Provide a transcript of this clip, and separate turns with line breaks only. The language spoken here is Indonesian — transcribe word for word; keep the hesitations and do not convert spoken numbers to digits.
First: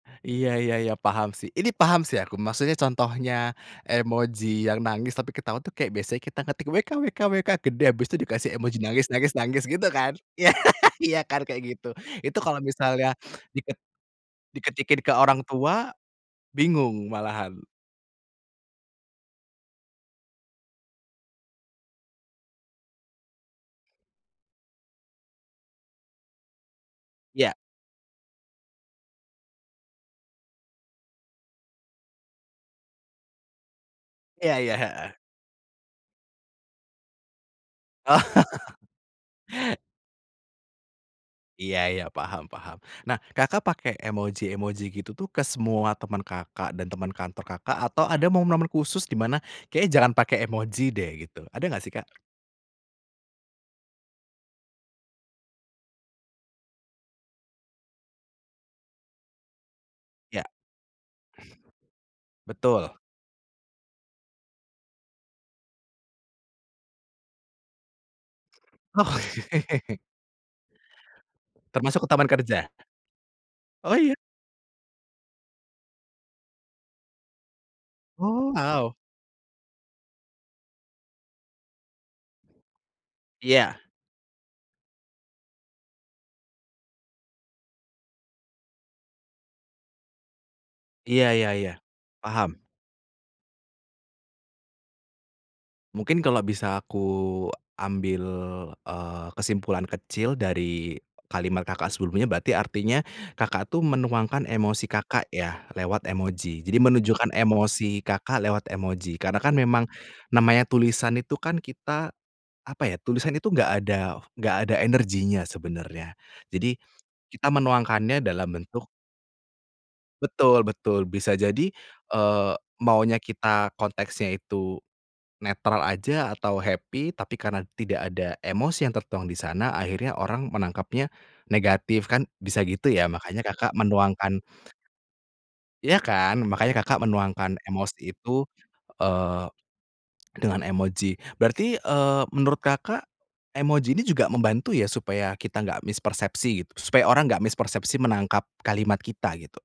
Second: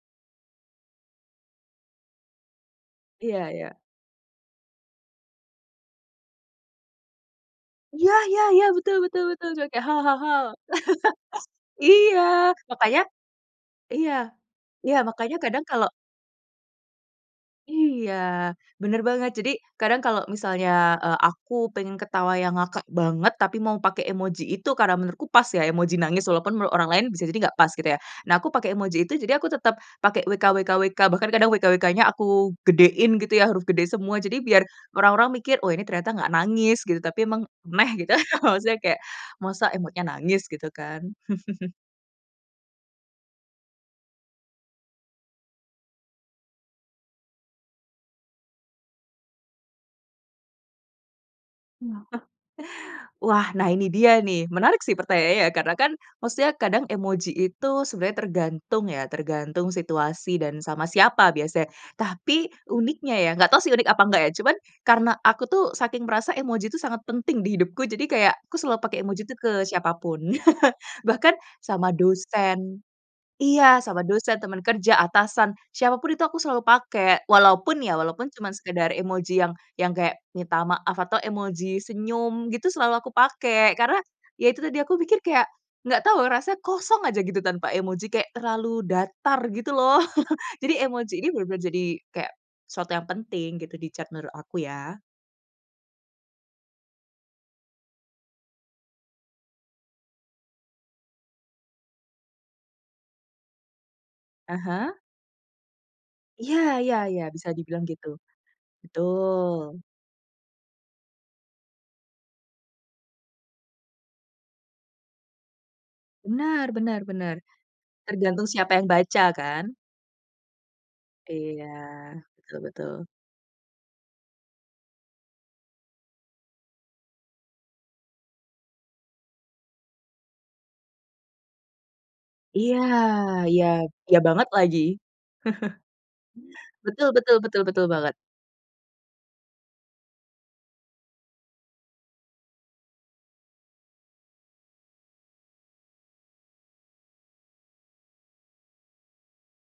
Iya iya iya, paham sih, ini paham sih aku. Maksudnya, contohnya
Iya iya.
emoji yang nangis, tapi ketawa tuh kayak biasanya kita ketik "wkwkwk" gede,
Iya
biasanya
iya
dikasih
iya,
emoji
betul
nangis
betul
nangis
betul
nangis,
juga,
gitu kan,
"hahaha"
iya. Iya kan, kayak gitu,
iya.
itu kalau
Makanya
misalnya diket
iya iya,
diketikin ke
makanya
orang
kadang
tua,
kalau
bingung malahan.
Iya, benar banget. Jadi, kadang kalau misalnya, eee, aku pengen ketawa yang ngakak banget tapi mau pakai emoji itu, karena menurutku pas ya, emoji nangis, walaupun menurut orang lain bisa jadi
Ya.
enggak pas gitu ya. Nah, aku pakai emoji itu, jadi aku tetap pakai "wkwkwk," bahkan kadang "wkwk-nya" aku gedein gitu ya, huruf gede semua, jadi
Iya
biar
iya, heeh.
orang-orang mikir, "Oh, ini ternyata enggak nangis gitu, tapi memang neh," gitu.
Oh.
Maksudnya kayak masa emotnya nangis gitu kan.
Iya iya, paham paham. Nah, Kakak, pakai emoji-emoji gitu tuh ke semua teman Kakak, dan teman kantor Kakak, atau ada momen-momen khusus di mana, kayaknya jangan pakai emoji deh, gitu. Ada enggak sih, Kak?
Kenapa? Wah, nah ini dia nih, menarik sih pertanyaannya, ya. Karena kan, maksudnya kadang emoji itu tergantung, ya, tergantung situasi
Ya.
dan sama siapa biasanya. Tapi
Betul.
uniknya, ya enggak tahu sih unik apa enggak, ya, cuman, karena aku tuh saking merasa emoji itu sangat penting di hidupku, jadi kayak aku selalu pakai emoji itu ke siapa
Oke.
pun, bahkan sama
Termasuk ke teman kerja?
dosen iya,
Oh
sama
ya?
dosen, teman kerja, atasan, siapa pun itu aku selalu pakai, walaupun ya, walaupun cuma
Oh, wow.
sekadar emoji yang yang kayak minta maaf atau emoji senyum gitu, selalu aku pakai.
Iya.
Karena ya itu tadi, aku mikir kayak enggak tahu, rasanya kosong aja gitu tanpa emoji, kayak terlalu datar gitu loh. Jadi, emoji
Iya
ini
iya
benar-benar
iya,
jadi kayak
paham.
sesuatu yang penting gitu di chat menurut aku, ya.
Mungkin kalau bisa aku ambil, eee, kesimpulan kecil dari kalimat Kakak, sebelumnya, berarti artinya Kakak, tuh menuangkan
Ah
emosi
hah.
Kakak, ya, lewat
Iya
emoji. Jadi,
iya iya.
menunjukkan
Bisa dibilang
emosi
gitu.
Kakak lewat emoji, karena kan
Betul.
memang namanya tulisan itu kan kita, apa ya, tulisan itu enggak ada enggak ada energinya sebenarnya.
Benar
Jadi,
benar benar,
kita menuangkannya
tergantung
dalam
siapa yang
bentuk
baca kan.
Betul betul. Bisa
Iya,
jadi, eee,
betul betul.
maunya kita konteksnya itu netral aja atau happy, tapi karena tidak ada emosi yang tertuang di sana, akhirnya orang menangkapnya negatif, kan bisa
Iya,
gitu ya. Makanya
iya.
Kakak,
Iya
menuangkan
banget lagi.
Iya kan, makanya Kakak,
Betul betul
menuangkan
betul betul
emosi
banget.
itu, eee, dengan emoji. Berarti, eee, menurut Kakak, emoji ini juga membantu ya supaya kita enggak mispersepsi, supaya orang enggak mispersepsi menangkap kalimat kita, gitu?